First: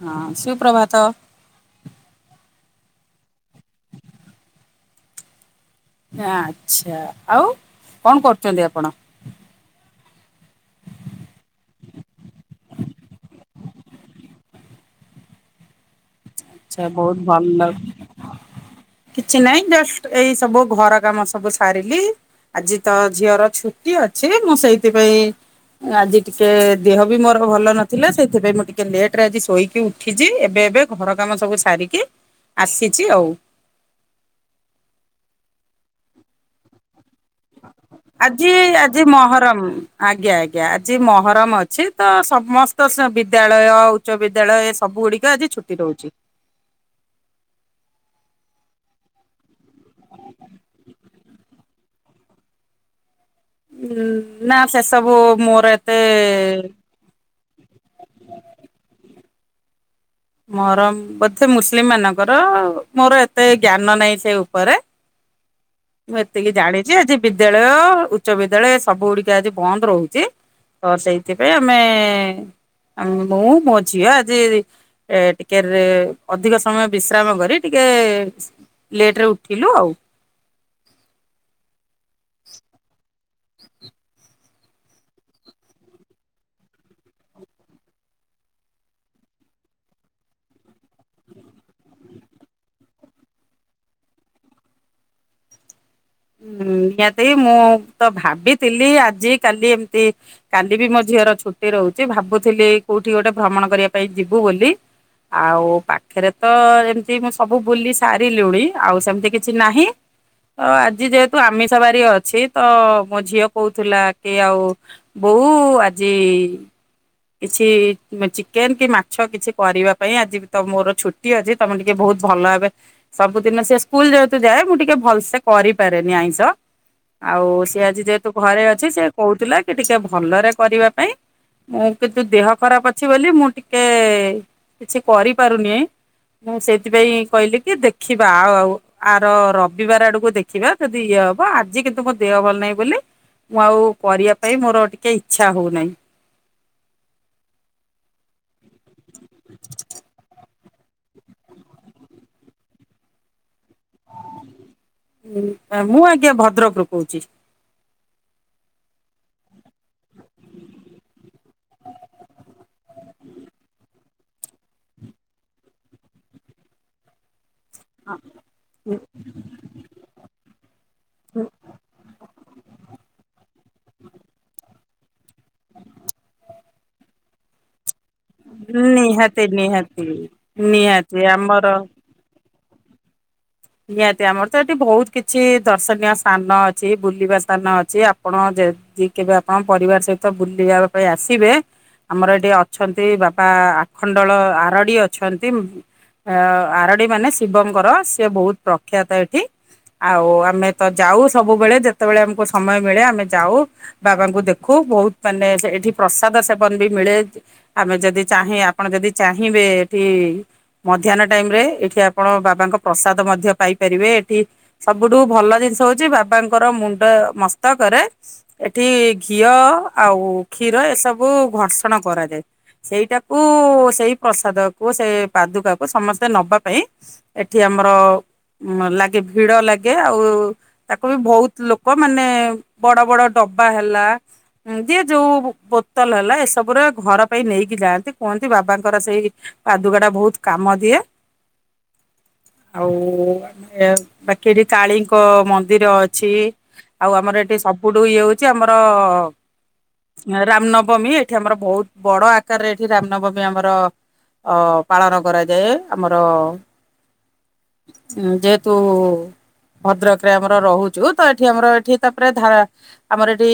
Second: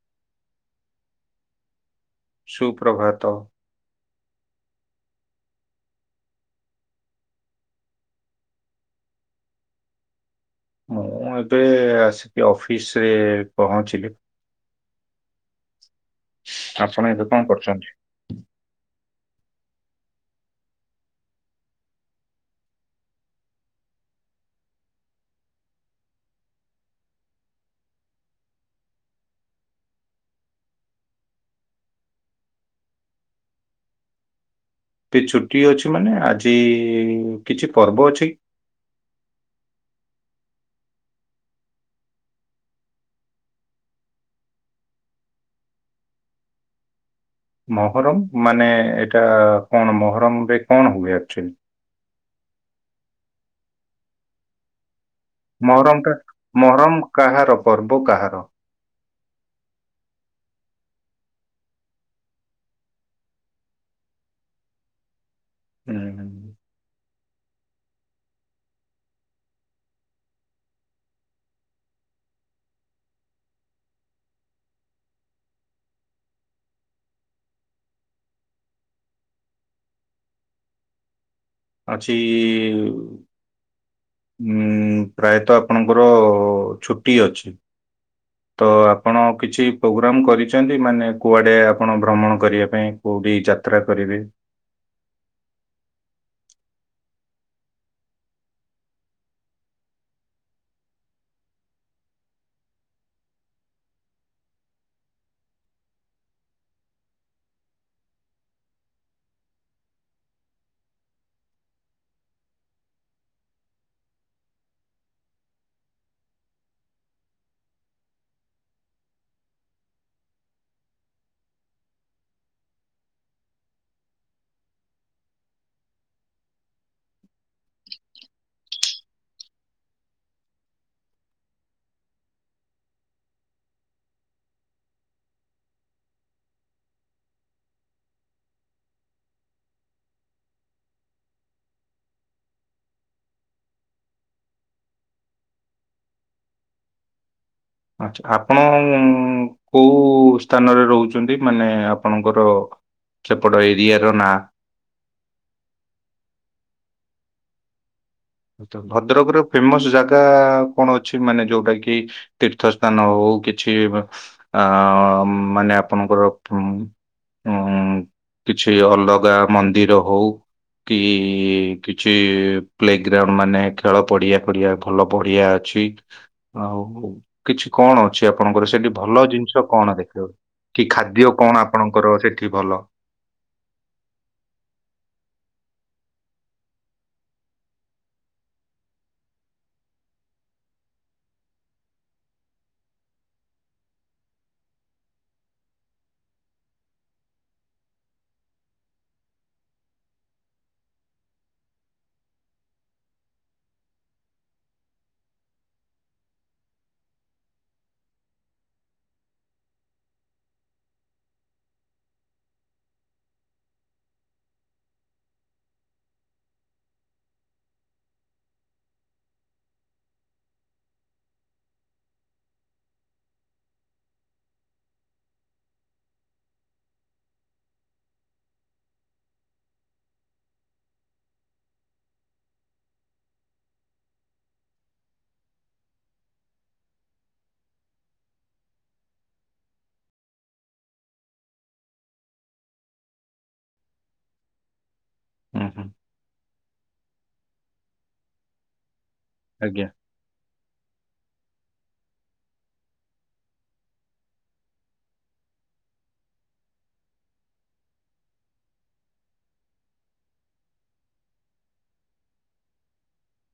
ହଁ ସୁପ୍ରଭାତ। ସୁପ୍ରଭାତ। ଆଚ୍ଛା ଆଉ କଣ କରୁଚନ୍ତି ଆପଣ। ମୁଁ ଏବେ ଆସିକି ଅଫିସରେ ପହଞ୍ଚିଲି। ଆଚ୍ଛା ଆପଣ ବହୁତ୍ ଏବେ କଣ ଭଲ। କରୁଛନ୍ତି? କିଛି ନାଇଁ ଜଷ୍ଟ ଏଇ ସବୁ ଘର କାମ ସବୁ ସାରିଲି। ଆଜି ତ ଝିଅର ଛୁଟି ଅଛି ମୁଁ ସେଇଥିପାଇଁ। ଉଁ ଆଜି ଟିକେ ଦେହ ବି ମୋର ଭଲ ନଥିଲା ସେଇଥିପାଇଁ ମୁଁ ଟିକେ ଲେଟରେ ଆଜି ଶୋଇକି ଉ। ଉଠିଚି ଏବେ ଏବେ ଘର କାମ ସବୁ ସାରିକି ଆସିଚି ଆଉ। ଟି ଛୁଟି ଅଛି ମାନେ ଆଜି କିଛି ପର୍ବ ଅଛି। ଇ ଆଜି ମହରମ୍ ଆଜ୍ଞା ଆଜ୍ଞା ଆଜି ମହରମ୍ ଅଛି ତ ସମ। ତ ସବୁ ବିଦ୍ୟାଳୟ ଉଚ୍ଚ ବିଦ୍ୟାଳୟ ଏ ସବୁଗୁଡିକ ଆଜି ଛୁଟି ଦୋଉଚି। ମହରମ୍ ମାନେ ଏଇଟା କଣ ମହରମରେ କଣ ହୁଏ ଆକ୍ଚୁଆଲି। ଉଁ ନା ସେସବୁ ମୋର ଏତେ। ମହରମଟା ମହରମ କାହାର ପର୍ବ କାହାର। ମହରମ୍ ବୋଧେ ମୁସ୍ଲିମମାନଙ୍କର ମୋର ଏତେ ଜ୍ଞାନ ନାଇଁ ସେ ଉପରେ। ହୁଁ ମୁଁ ହୁଁ ଏତିକି ଜାଣିଚି ଆଜି। ବିଦ୍ୟାଳୟ ଉଚ୍ଚ ବିଦ୍ୟାଳୟ ସବୁଗୁଡିକ ଆଜି ବନ୍ଦ ରହୁଚି। ତ ସେଇଥିପାଇଁ ଆମେ ମୁଁ ମୋ ଝିଅ ଆଜି ଏ ଟିକେ ରେ ଅଧିକ ସମୟ ବିଶ୍ରାମ କରି ଟିକେ ଲେଟ୍ ରେ ଉଠିଲୁ ଆଉ। ଅଛି ଉଁ ପ୍ରାୟତଃ ଆପଣଙ୍କର ଛୁଟି ଅଛି। ତ ଆପଣ କିଛି ପ୍ରୋଗ୍ରାମ କରିଛନ୍ତି। ମାନେ କୁଆଡ଼େ ଆପଣ ଭ୍ରମଣ କରିବା ପାଇଁ? କୋଉଠି ଯାତ୍ରା କରିବେ? ହୁଁ ନିଆତି ମୁଁ ତ ଭାବିଥିଲି ଆଜି କାଲି ଏମିତି କାଲି ବି ମୋ ଝିଅର ଛୁଟି ରହୁଛି। ଭାବୁଥିଲି କୋଉଠି ଗୋଟେ ଭ୍ରମଣ କରିବା ପାଇଁ ଯିବୁ ବୋଲି। ଆଉ ପାଖେରେ ତ ଏମ୍ତି ମୁଁ ସବୁ ବୁଲି ସାରିଲୁଣି। ଆଉ ସେମିତି କିଛି ନାହିଁ। ତ ଆଜି ଯେହେତୁ ଆମିଷ ବାରି ଅଛି ତ ମୋ ଝିଅ କହୁଥିଲା କି ଆଉ ବୋଉ ଆଜି କିଛି ଚିକେନ୍ କି ମାଛ କିଛି କରିବା ପାଇଁ ଆଜି ତ ମୋର ଛୁଟି ଅଛି। ତମେ ଟିକେ ବହୁତ ଭଲ ଭାବେ ସବୁଦିନ ସେ ସ୍କୁଲ ଯେହେତୁ ଯାଏ ମୁଁ ଟିକେ ଭଲ୍ ସେ କରିପାରେନି ଆଇଁଷ। ଆଉ ସିଏ ଆଜି ଯେହେତୁ ଘରେ ଅଛି ସେ କହୁଥିଲା କି ଟିକେ ଭଲରେ କରିବା ପାଇଁ। ମୁଁ କିନ୍ତୁ ଦେହ ଖରାପ ଅଛି ବୋଲି ମୁଁ ଟିକେ କିଛି କରିପାରୁନି। ମୁଁ ସେଇଥିପାଇଁ କହିଲି କି ଦେଖିବା ଆ ଆଉ ଆର ରବିବାର ଆଡକୁ ଦେଖ୍ ଖିବା ଯଦି ଇଏ ହବ ଆଜି କିନ୍ତୁ ମୋ ଦେହ ଭଲ ନାହିଁ ବୋଲି ମୁଁ ଆଉ କରିବା ପାଇଁ ମୋର ଟିକେ ଇଛା ହଉନାହିଁ। ଆଛା ଆପଣ କୋଉ କେଉଁ ସ୍ଥାନରେ ରହୁଛନ୍ତି ମାନେ ଆପଣଙ୍କର ସେପଟ ଏରିଆ ର ନାଁ? ହଁ ମୁଁ ଆଜ୍ଞା ଭଦ୍ରକରୁ କହୁଛି। ତ ଭଦ୍ରକର ଫେମସ ଜାଗା କଣ ଅଛି? ମାନେ ଯୋଉଟା କି ତୀର୍ଥ ସ୍ଥାନ ହଉ କିଛି ବ ଆ ମାନେ ଆପଣଙ୍କର ପୁଁ ହଁ। କିଛି ଅଲଗା ମନ୍ଦିର ହଉ କି, କିଛି ପ୍ଲେ୍ ମାନେ ଖେଳ ପଡିଆ ପଡିଆ ଭଲ ପଢିଆ ଅଛି। ଆଉ କିଛି କଣ ଅଛି ଆପଣଙ୍କର ସେଠି ଭଲ ନିହାତି ଜିନିଷ କଣ ନିହାତି ଦେଖିବାକୁ? କି ନିହାତି ଖାଦ୍ୟ କଣ ଆମର ଆପଣଙ୍କର ସେଠି ଭଲ? ନିହାତି ଆମର ତ ଏଠି ବହୁତ୍ କିଛି ଦର୍ଶନୀୟ ସ୍ଥାନ ଅଛି। ବୁଲିବା ସ୍ଥାନ ଅଛି। ଆପଣ ଯେ ଯଦି କେବେ ଆପଣ ପରିବାର ସହିତ ବୁଲିବାବା ପାଇଁ ଆସିବେ ଆମର ଏଠି ଅଛନ୍ତି ବାପା ଆଖଣ୍ଡଳ ଆରଡ଼ି ଅଛନ୍ତି। ଅ ଆରଡି ମାନେ ଶିବଙ୍କର ସେ ବହୁତ୍ ପ୍ରଖ୍ୟାତ ଏଠି। ଆଉ ଆମେ ତ ଯାଉ ସବୁବେଳେ ଯେତେବଳେ ଆମକୁ ସମୟ ମିଳେ ଆମେ ଯାଉ। ବାବାଙ୍କୁ ଦେଖୁ ବହୁତ ମାନେ ଏଠି ପ୍ରସାଦ ସେବନ ବି ମିଳେ। ଆମେ ଯଦି ଚାହିଁ ଆପଣ ଯଦି ଚାହିଁବେ ଏଠି ମଧ୍ୟାହ୍ନ ଟାଇମ୍ ରେ ଏଠି ଆପଣ ବାବାଙ୍କ ପ୍ରସାଦ ମଧ୍ୟ ପାଇପାରିବେ ଏଠି ସବୁଠୁ ଭଲ ଜିନିଷ ହଉଛି ବାବାଙ୍କର ମୁଣ୍ଡ ମସ୍ତକରେ ଏଠି ଘିଅ ଆଉ କ୍ଷୀର ଏସବୁ ଘର୍ଷଣ କରାଯାଏ। ସେଇଟାକୁ ସେଇ ପ୍ରସାଦକୁ ସେ ପାଦୁକା କୁ ସମସ୍ତେ ନବା ପାଇଁ ଏଠି ଆମର ଉଁ ମ ଲାଗେ ଭିଡ ଲାଗେ ଆଉ ତାକୁ ବି ଭଉତ୍ ଲୋକ ମାନେ ବଡ ବଡ ଡବା ହେଲା ଉଁ ଯିଏ ଯୋଉ ବୋତଲ୍ ହେଲା ଏସବୁରେ ଘର ପାଇଁ ନେଇକି ଯାଆନ୍ତି କୁହନ୍ତି ବାବାଙ୍କର ସେଇ ପାଦୁକା ଟା ବହୁତ୍ କାମ ଦିଏ ଆଉ ବା ମାନେ ବାକି ଏଠି କାଳୀଙ୍କ ହୁଁ ହୁଁ ମନ୍ଦିର ଅଛି। ଆଉ ଆମର ଏଠି ସବୁଠୁ ଇଏ ହଉଛି ଆମର ଆଜ୍ଞା। ରାମନବମୀ ଏଠି ଆମର ବହୁତ ବଡ ଆକାରରେ ଏଠି ରାମନବମୀ ଆମର ଅ ପାଳନ କରାଯାଏ ଆମର ଉଁ ଯେହେତୁ ଭଦ୍ରକରେ ଆମର ରହୁଛୁ ତ ଏଠି ଆମର ଏଠି ତାପରେ ଧାରା ଆମର ଏଠି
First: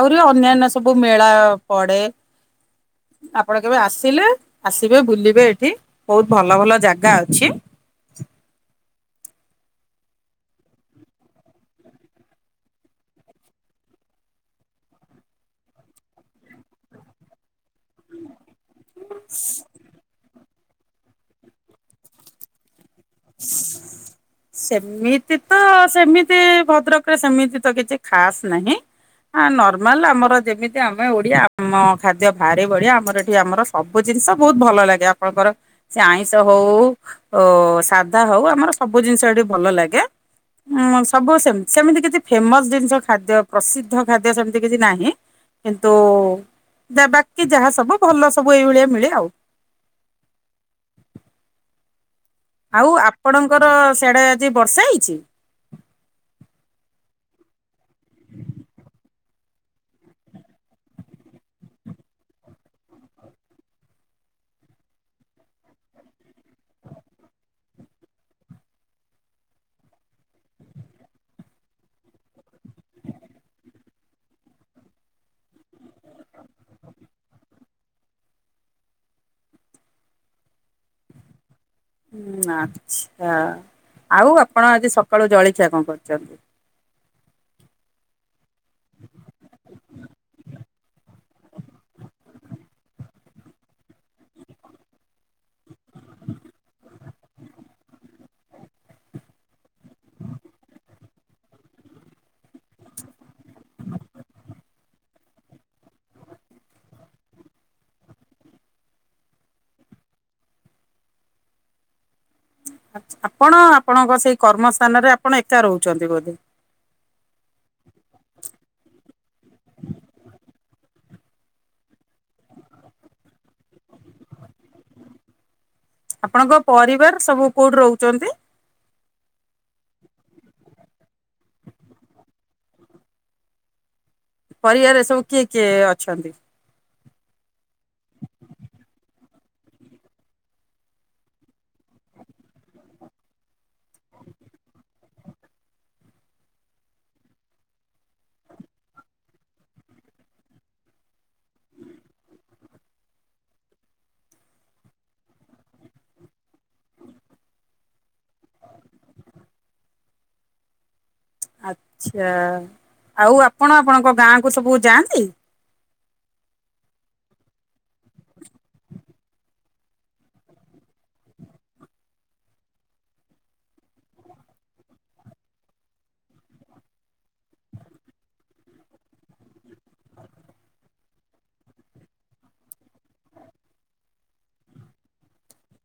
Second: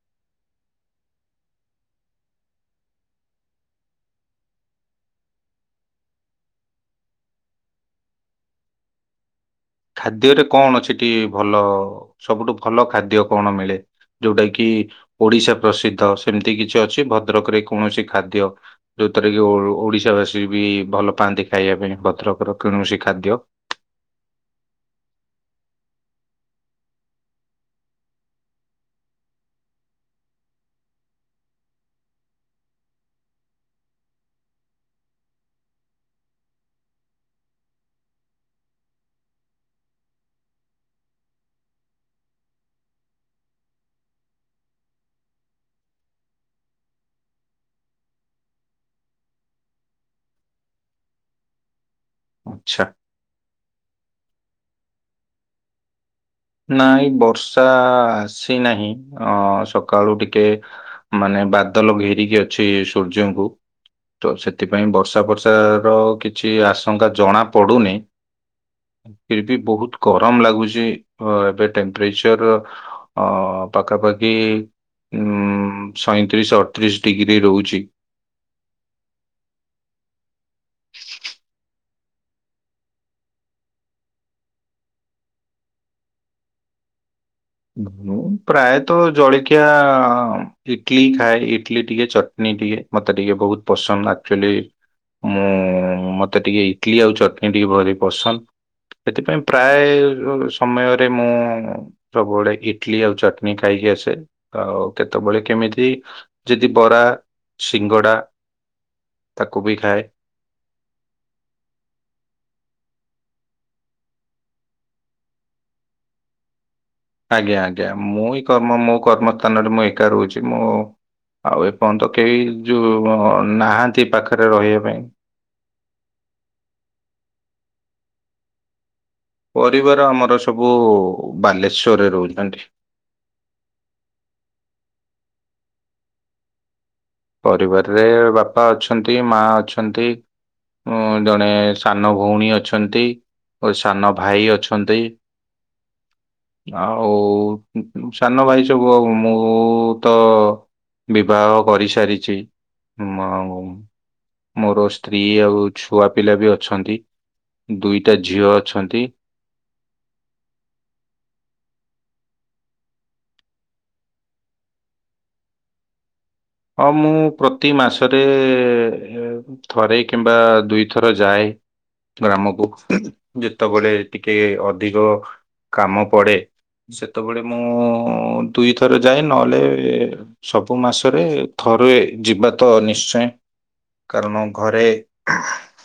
ଆହୁରି ଅନ୍ୟାନ୍ୟ ସବୁ ମେଳା ପଡେ। ଆପଣ କେବେ ଆସିଲେ ଆସିବେ ବୁଲିବେ ଏଠି ବହୁତ ଭଲ ଭଲ ଜାଗା ଅଛି। ଖାଦ୍ୟରେ କଣ ଅଛି ଏଠି ଭଲ ସବୁଠୁ ଭଲ ଖାଦ୍ୟ କଣ ମିଳେ? ଯୋଉଟା କି ଓଡିଶା ପ୍ରସିଦ୍ଧ ସେମିତି କିଛି ଅଛି ଭଦ୍ରକରେ କୌଣସି ଖାଦ୍ୟ? ଯୋଉଥିରେ କି ଓ ଓଡିଶା ବାସୀ ବି ଭଲ ପାଆନ୍ତି ଖାଇବା ପାଇଁ ଭଦ୍ରକର କୌଣସି ଖାଦ୍ୟ। [inaudible] ସେମିତି ତ ସେମିତି ଭଦ୍ରକରେ ସେମିତି ତ କିଛି ଖାସ ନାହିଁ। ହଁ ନର୍ମାଲ ଆମର ଯେମିତି ଆମେ ଓଡିଆ ଆମ ଖାଦ୍ୟ ଭାରି ବଢିଆ ଆମର ଏଠି ଆମର ସବୁ ଜିନିଷ ବହୁତ ଭଲ ଲାଗେ ଆପଣଙ୍କର ସେ ଆଇଁଷ ହଉ ଓ ସା ଧା ହଉ ଆମର ସବୁ ଜିନିଷ ଏଠି ଭଲ ଲାଗେ। ଉଁ ସବୁ ସେମିତି ସେମିତି କିଛି ଫେମସ ଜିନିଷ ଖାଦ୍ୟ ପ୍ରସିଦ୍ଧ ଖାଦ୍ୟ ସେମିତି କିଛି ନାହିଁ। କିନ୍ତୁ ଯା ବାକି ଯାହା ସବୁ ଭଲ ସବୁ ଏଇଭଳିଆ ମିଳେ ଆଉ। ଆଚ୍ଛା ଆଉ ଆପଣଙ୍କର ସିଆଡେ ଆଜି ବର୍ଷା ହେଇଛି? ନାଇଁ ବର୍ଷା ଆସିନାହିଁ ଅ ସକାଳୁ ଟିକେ ମାନେ ବାଦଲ ଘେରିକି ଅଛି ସୂର୍ଯ୍ୟଙ୍କୁ। ତ ସେଥିପାଇଁ ବର୍ଷା ଫର୍ଷା ର କିଛି ଆଶଙ୍କା ଜଣା ପଡୁନି। ଫିର ବି ବହୁତ ଗରମ ଲାଗୁଛି ଅ ଏବେ ଟେମ୍ପ୍ରେଚର ଅ ପାଖାପାଖି ଉ ସଇଁତିରିଶି ଅଠତିରିଶି ଡିଗ୍ରୀ ରହୁଛି। ହୁଁ ଆଚ୍ଛା ଆଉ ଆପଣ ଆଜି ସକାଳୁ ଜଳଖିଆ କଣ କରିଚନ୍ତି? ଧୁନୁ ପ୍ରାୟତଃ ଜଳିଖିଆ ଇଟଲିି ଖାଏ ଇଟଲି ଟିକେ ଚଟନୀ ଟିକେ ମତେ ଟିକେ ବହୁତ ପସନ୍ଦ ଆକ୍ଚୁଆଲି ମୁଁ ମତେ ଟିକେ ଇଟଲିି ଆଉ ଚଟନୀ ଟିକେ ଭାରି ପସନ୍ଦ। ଏଥିପାଇଁ ପ୍ରାୟେ ସମୟରେ ମୁଁ ସବୁବେଳେ ଇଟଲି ଆଉ ଚଟନୀ ଖାଇକି ଆସେ ଆଉ କେତେବେଳେ କେମିତି ଯଦି ବରା ସିଙ୍ଗଡା ତାକୁ ବି ଖାଏ। ଆଚ୍ଛା ଆପଣ ଆପଣଙ୍କ ସେଇ କର୍ମସ୍ଥାନରେ ଆପଣ ଏକା ରହୁଛନ୍ତି ବୋଧେ? ଆଜ୍ଞା ଆଜ୍ଞା ମୁଁ ଇ କର୍ମ ମୋ କର୍ମସ୍ଥାନରେ ମୁଁ ଏକା ରହୁଛି ମୁଁ ଆଉ ଏପର୍ଯ୍ୟନ୍ତ କେହି ଯୋଉ ନାହାଁନ୍ତି ପାଖରେ ରହିବା ପାଇଁ। ଆପଣଙ୍କ ପରିବାର ସବୁ କୋଉଠି ରହୁଛନ୍ତି? ପରିବାର ଆମର ସବୁ ବାଲେଶ୍ଵରରେ ରହୁଛନ୍ତି। ପରିବାରେ ସବୁ କିଏ କିଏ ଅଛନ୍ତି? ପରିବାରରେ ବାପା ଅଛନ୍ତି ମା ଅଛନ୍ତି। ଉଁ ଜଣେ ସାନ ଭଉଣୀ ଅଛନ୍ତି ଓ ସାନ ଭାଇ ଅଛନ୍ତି। ଆଉ ସାନ ଭାଇ ସବୁ ଆଉ ମୁଁ ତ ବିବାହ କରିସାରିଛି ହୁଁ ମାଉଁ ମୋର ସ୍ତ୍ରୀ ଆଉ ଛୁଆ ପିଲା ବି ଅଛନ୍ତି। ଦୁଇଟା ଝିଅ ଅଛନ୍ତି। ଆଚ୍ଛା ଆଉ ଆପଣ ଆପଣଙ୍କ ଗାଁ କୁ ସବୁ ଯାଆନ୍ତି? ହଁ ମୁଁ ପ୍ରତି ମାସରେ ହେ ଥରେ କିମ୍ବା ଦୁଇଥର ଯାଏ। ଗ୍ରାମକୁ ଯେତେବେଳେ ଟିକେ ଅଧିକ କାମ ପଡ଼େ ସେତେବେଳେ ମୁଁ ଦୁଇଥର ଯାଏ ନହେଲେ ସବୁ ମାସରେ ଥରେ ଯିବା ତ ନିଶ୍ଚୟ। କାରଣ ଘରେ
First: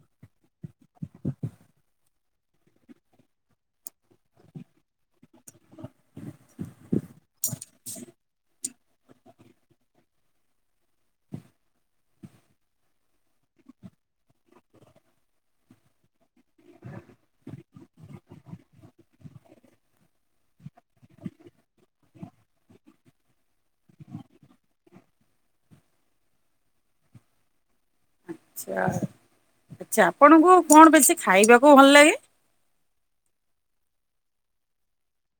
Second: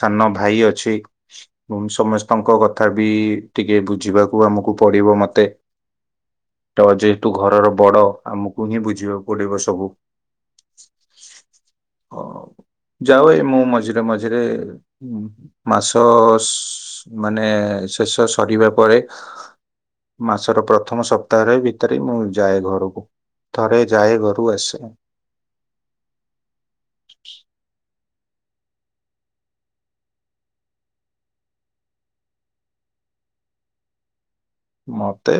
ସାନ ଭାଇ ଅଛି। [unintelligible] ସମସ୍ତଙ୍କ କଥା ବି ଟିକେ ବୁଝିବାକୁ ଆମକୁ ପଡ଼ିବ ମତେ। ତ ଯେହେତୁ ଘରର ବଡ଼ ଆମକୁ ହିଁ ବୁଝିବାକୁ ପଡ଼ିବ ସବୁ। ହଁ ଯାଉ ଏଇ ମୁଁ ମଝିରେ ମଝିରେ। ମାସ ସ୍ ମାନେ ଶେଷ ସରିବା ପରେ। ମାସର ପ୍ରଥମ ସପ୍ତାହରେ ଭିତରେ ହି ମୁଁ ଯାଏ ଘରକୁ। ଥରେ ଯାଏ ଘରକୁ ଆସେ ଆଉ। ଆଚ୍ଛା ଆଚ୍ଛା ଆପଣଙ୍କୁ କଣ ବେଶୀ ଖାଇବାକୁ ଭଲ ଲାଗେ? ମତେ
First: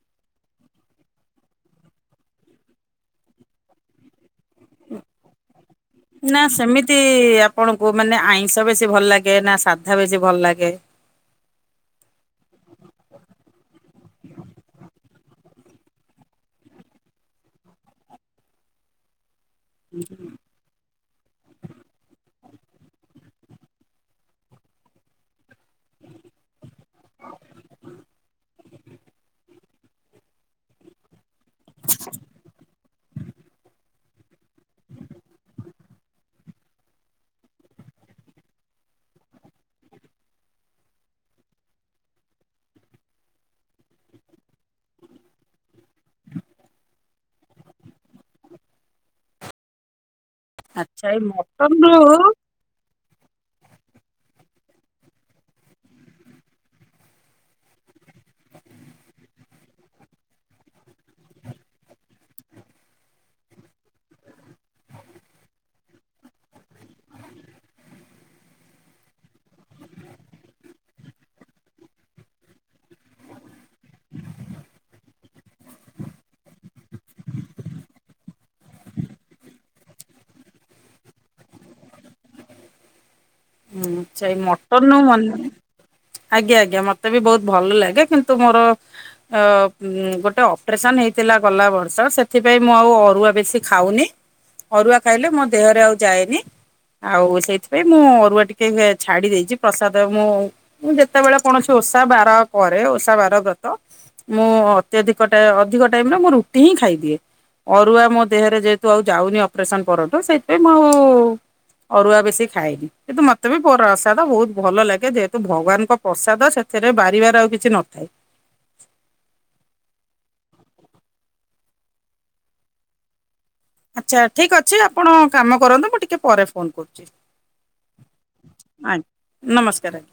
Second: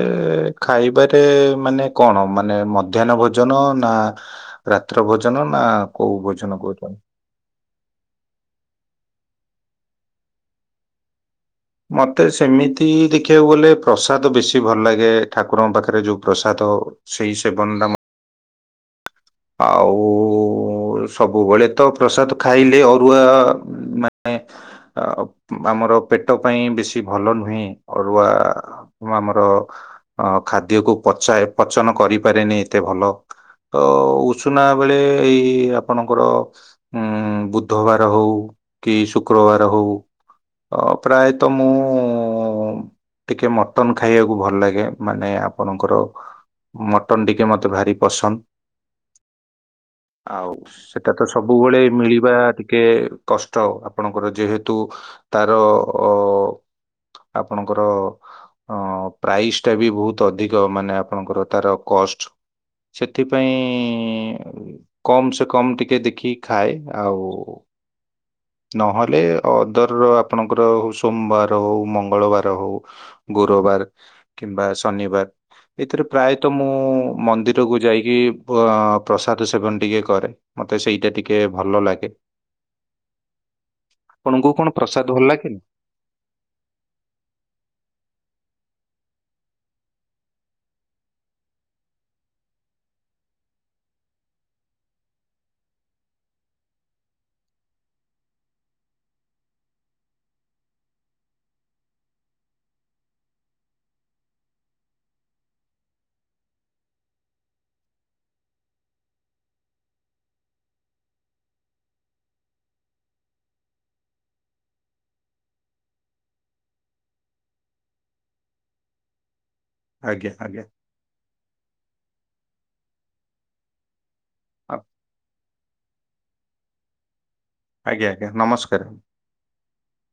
ଖାଇବାରେ ମାନେ କଣ ମାନେ ମଧ୍ୟାନ ଭୋଜନ ନା ରାତ୍ର ଭୋଜନ ନା କୋଉ ନା ଭୋଜନ କହୁଛନ୍ତି? ସେମିତି ଆପଣଙ୍କୁ ମାନେ ଆଇଁଷ ବେଶୀ ଭଲ ଲାଗେ ନା ସାଧା ବେଶୀ ଭଲ ଲାଗେ? ମତେ ସେମିତି ଦେଖିବାକୁ ଗଲେ ପ୍ରସାଦ ବେଶୀ ଭଲ ଲାଗେ ଠାକୁରଙ୍କ ପାଖରେ ଯୋଉ ପ୍ରସାଦ। ସେଇ ସେବନ ଟା ମ ଆଉ ସବୁବେଳେ ତ ପ୍ରସାଦ ଖାଇଲେ ଅରୁଆ ମାନେ ଆ ଆମର ପେଟ ପାଇଁ ବେଶୀ ଭଲ ନୁହେଁ ଅରୁଆ। [unintelligible] ଆମର ଅ ଖାଦ୍ୟକୁ ପଚାଏ ପଚନ କରିପାରେନି ଏତେ ଭଲ। ତ ଉଷୁନା ବେଳେ ଏଇ ଆପଣଙ୍କର ଉଁ ବୁଧବାର ହୋଉ କି ଶୁକ୍ରବାର ହୋଉ। ଅ ପ୍ରାୟତ ମୁଁ ଟିକେ ମଟନ ଖାଇବାକୁ ଭଲ ଲାଗେ ମାନେ ଆପଣଙ୍କର ମଟନ୍ ଟିକେ ମୋତେ ଭାରି ପସନ୍ଦ। ଆଉ ଆଚ୍ଛା ସେଟା ଏଇ ତ ସବୁବେଳେ ମଟନରୁ ମିଳିବା ଟିକେ କଷ୍ଟ ଆପଣଙ୍କର ଯେହେତୁ ତାର ଅ ଆପଣଙ୍କର ହଁ ପ୍ରାଇସ୍ ଟା ବି ବୋହୁତ ଅଧିକ ମାନେ ଆପଣଙ୍କର ତାର କଷ୍ଟ୍ ସେଥିପାଇଁ ଇଁ କମ୍ ସେ କମ୍ ଟିକେ ଦେଖିକି ଖାଏ ଆଉ ନହେଲେ ଅଦର ଆପଣଙ୍କର ଯୋଉ ସୋମବାର ହୋଉ ମଙ୍ଗଳବାର ହୋଉ। ଗୁରବାର କିମ୍ବା ଶନିବାର। ଏଇଥିରେ ପ୍ରାୟତଃ ମୁଁ ମନ୍ଦିରକୁ ଯାଇକି ପଁ ପ୍ରସାଦ ସେବନ ଟିକେ କରେ। ମତେ ସେଇଟା ଟିକେ ଭଲ ଲାଗେ। ହୁଁ ସେଇ ଆପଣଙ୍କୁ କଣ ମଟନରୁ ପ୍ରସାଦ ଭଲ ମନେ ଲାଗେନି [unintelligible] ଆଜ୍ଞା ଆଜ୍ଞା ମତେ ବି ବହୁତ ଭଲ ଲାଗେ କିନ୍ତୁ ମୋର ଅ ଗୋଟେ ଅପରେସନ ହେଇଥିଲା ଗଲା ବର୍ଷ ସେଥିପାଇଁ ମୁଁ ଆଉ ଅରୁଆ ବେଶୀ ଖାଉନି। ଅରୁଆ ଖାଇଲେ ମୋ ଦେହରେ ଆଉ ଯାଏନି ଆଉ ସେଇଥିପାଇଁ ମୁଁ ଅରୁଆ ଟିକେ ଛାଡ଼ି ଦେଇେଇଛି ପ୍ରସାଦ ମୁଁ ମୁଁ ଯେତେବେଳେ କୌଣସି ଓଷା ବାର କରେ ଓଷା ବାର ଗତ ମୁଁ ଅତ୍ୟଧିକ ଅଧିକ ଟାଇମ୍ ରେ ମୁଁ ରୁଟି ହିଁ ଖାଇଦିଏ। ଅରୁଆ ମୋ ଦେହରେ ଯେହେତୁ ଆଉ ଯାଉନି ଅପରେସନ ପରଠୁ ସେଇଥିପାଇଁ ମୁଁ ଆଉ ଅରୁଆ ବେଶୀ ଖାଏନି କିନ୍ତୁ ମତେ ବି ପ୍ରସାଦ ବହୁତ ଭଲ ଲାଗେ ଯେହେତୁ ଭଗବାନଙ୍କ ପ୍ରସାଦ ସେଥିରେ ବାରିବାର ଆଉ କିଛି ନଥାଏ। ଆଜ୍ଞା ଆଜ୍ଞା ଆଚ୍ଛା ଠିକ୍ ଅଛି ଆ- ଆପଣ କାମ କରନ୍ତୁ ମୁଁ ଟିକଏ ପରେ ଫୋନ୍ କରୁଛି। ଆଜ୍ଞା ଆଜ୍ଞା ନମସ୍କାର। ଆଜ୍ଞା ନମସ୍କାର ଆଜ୍ଞା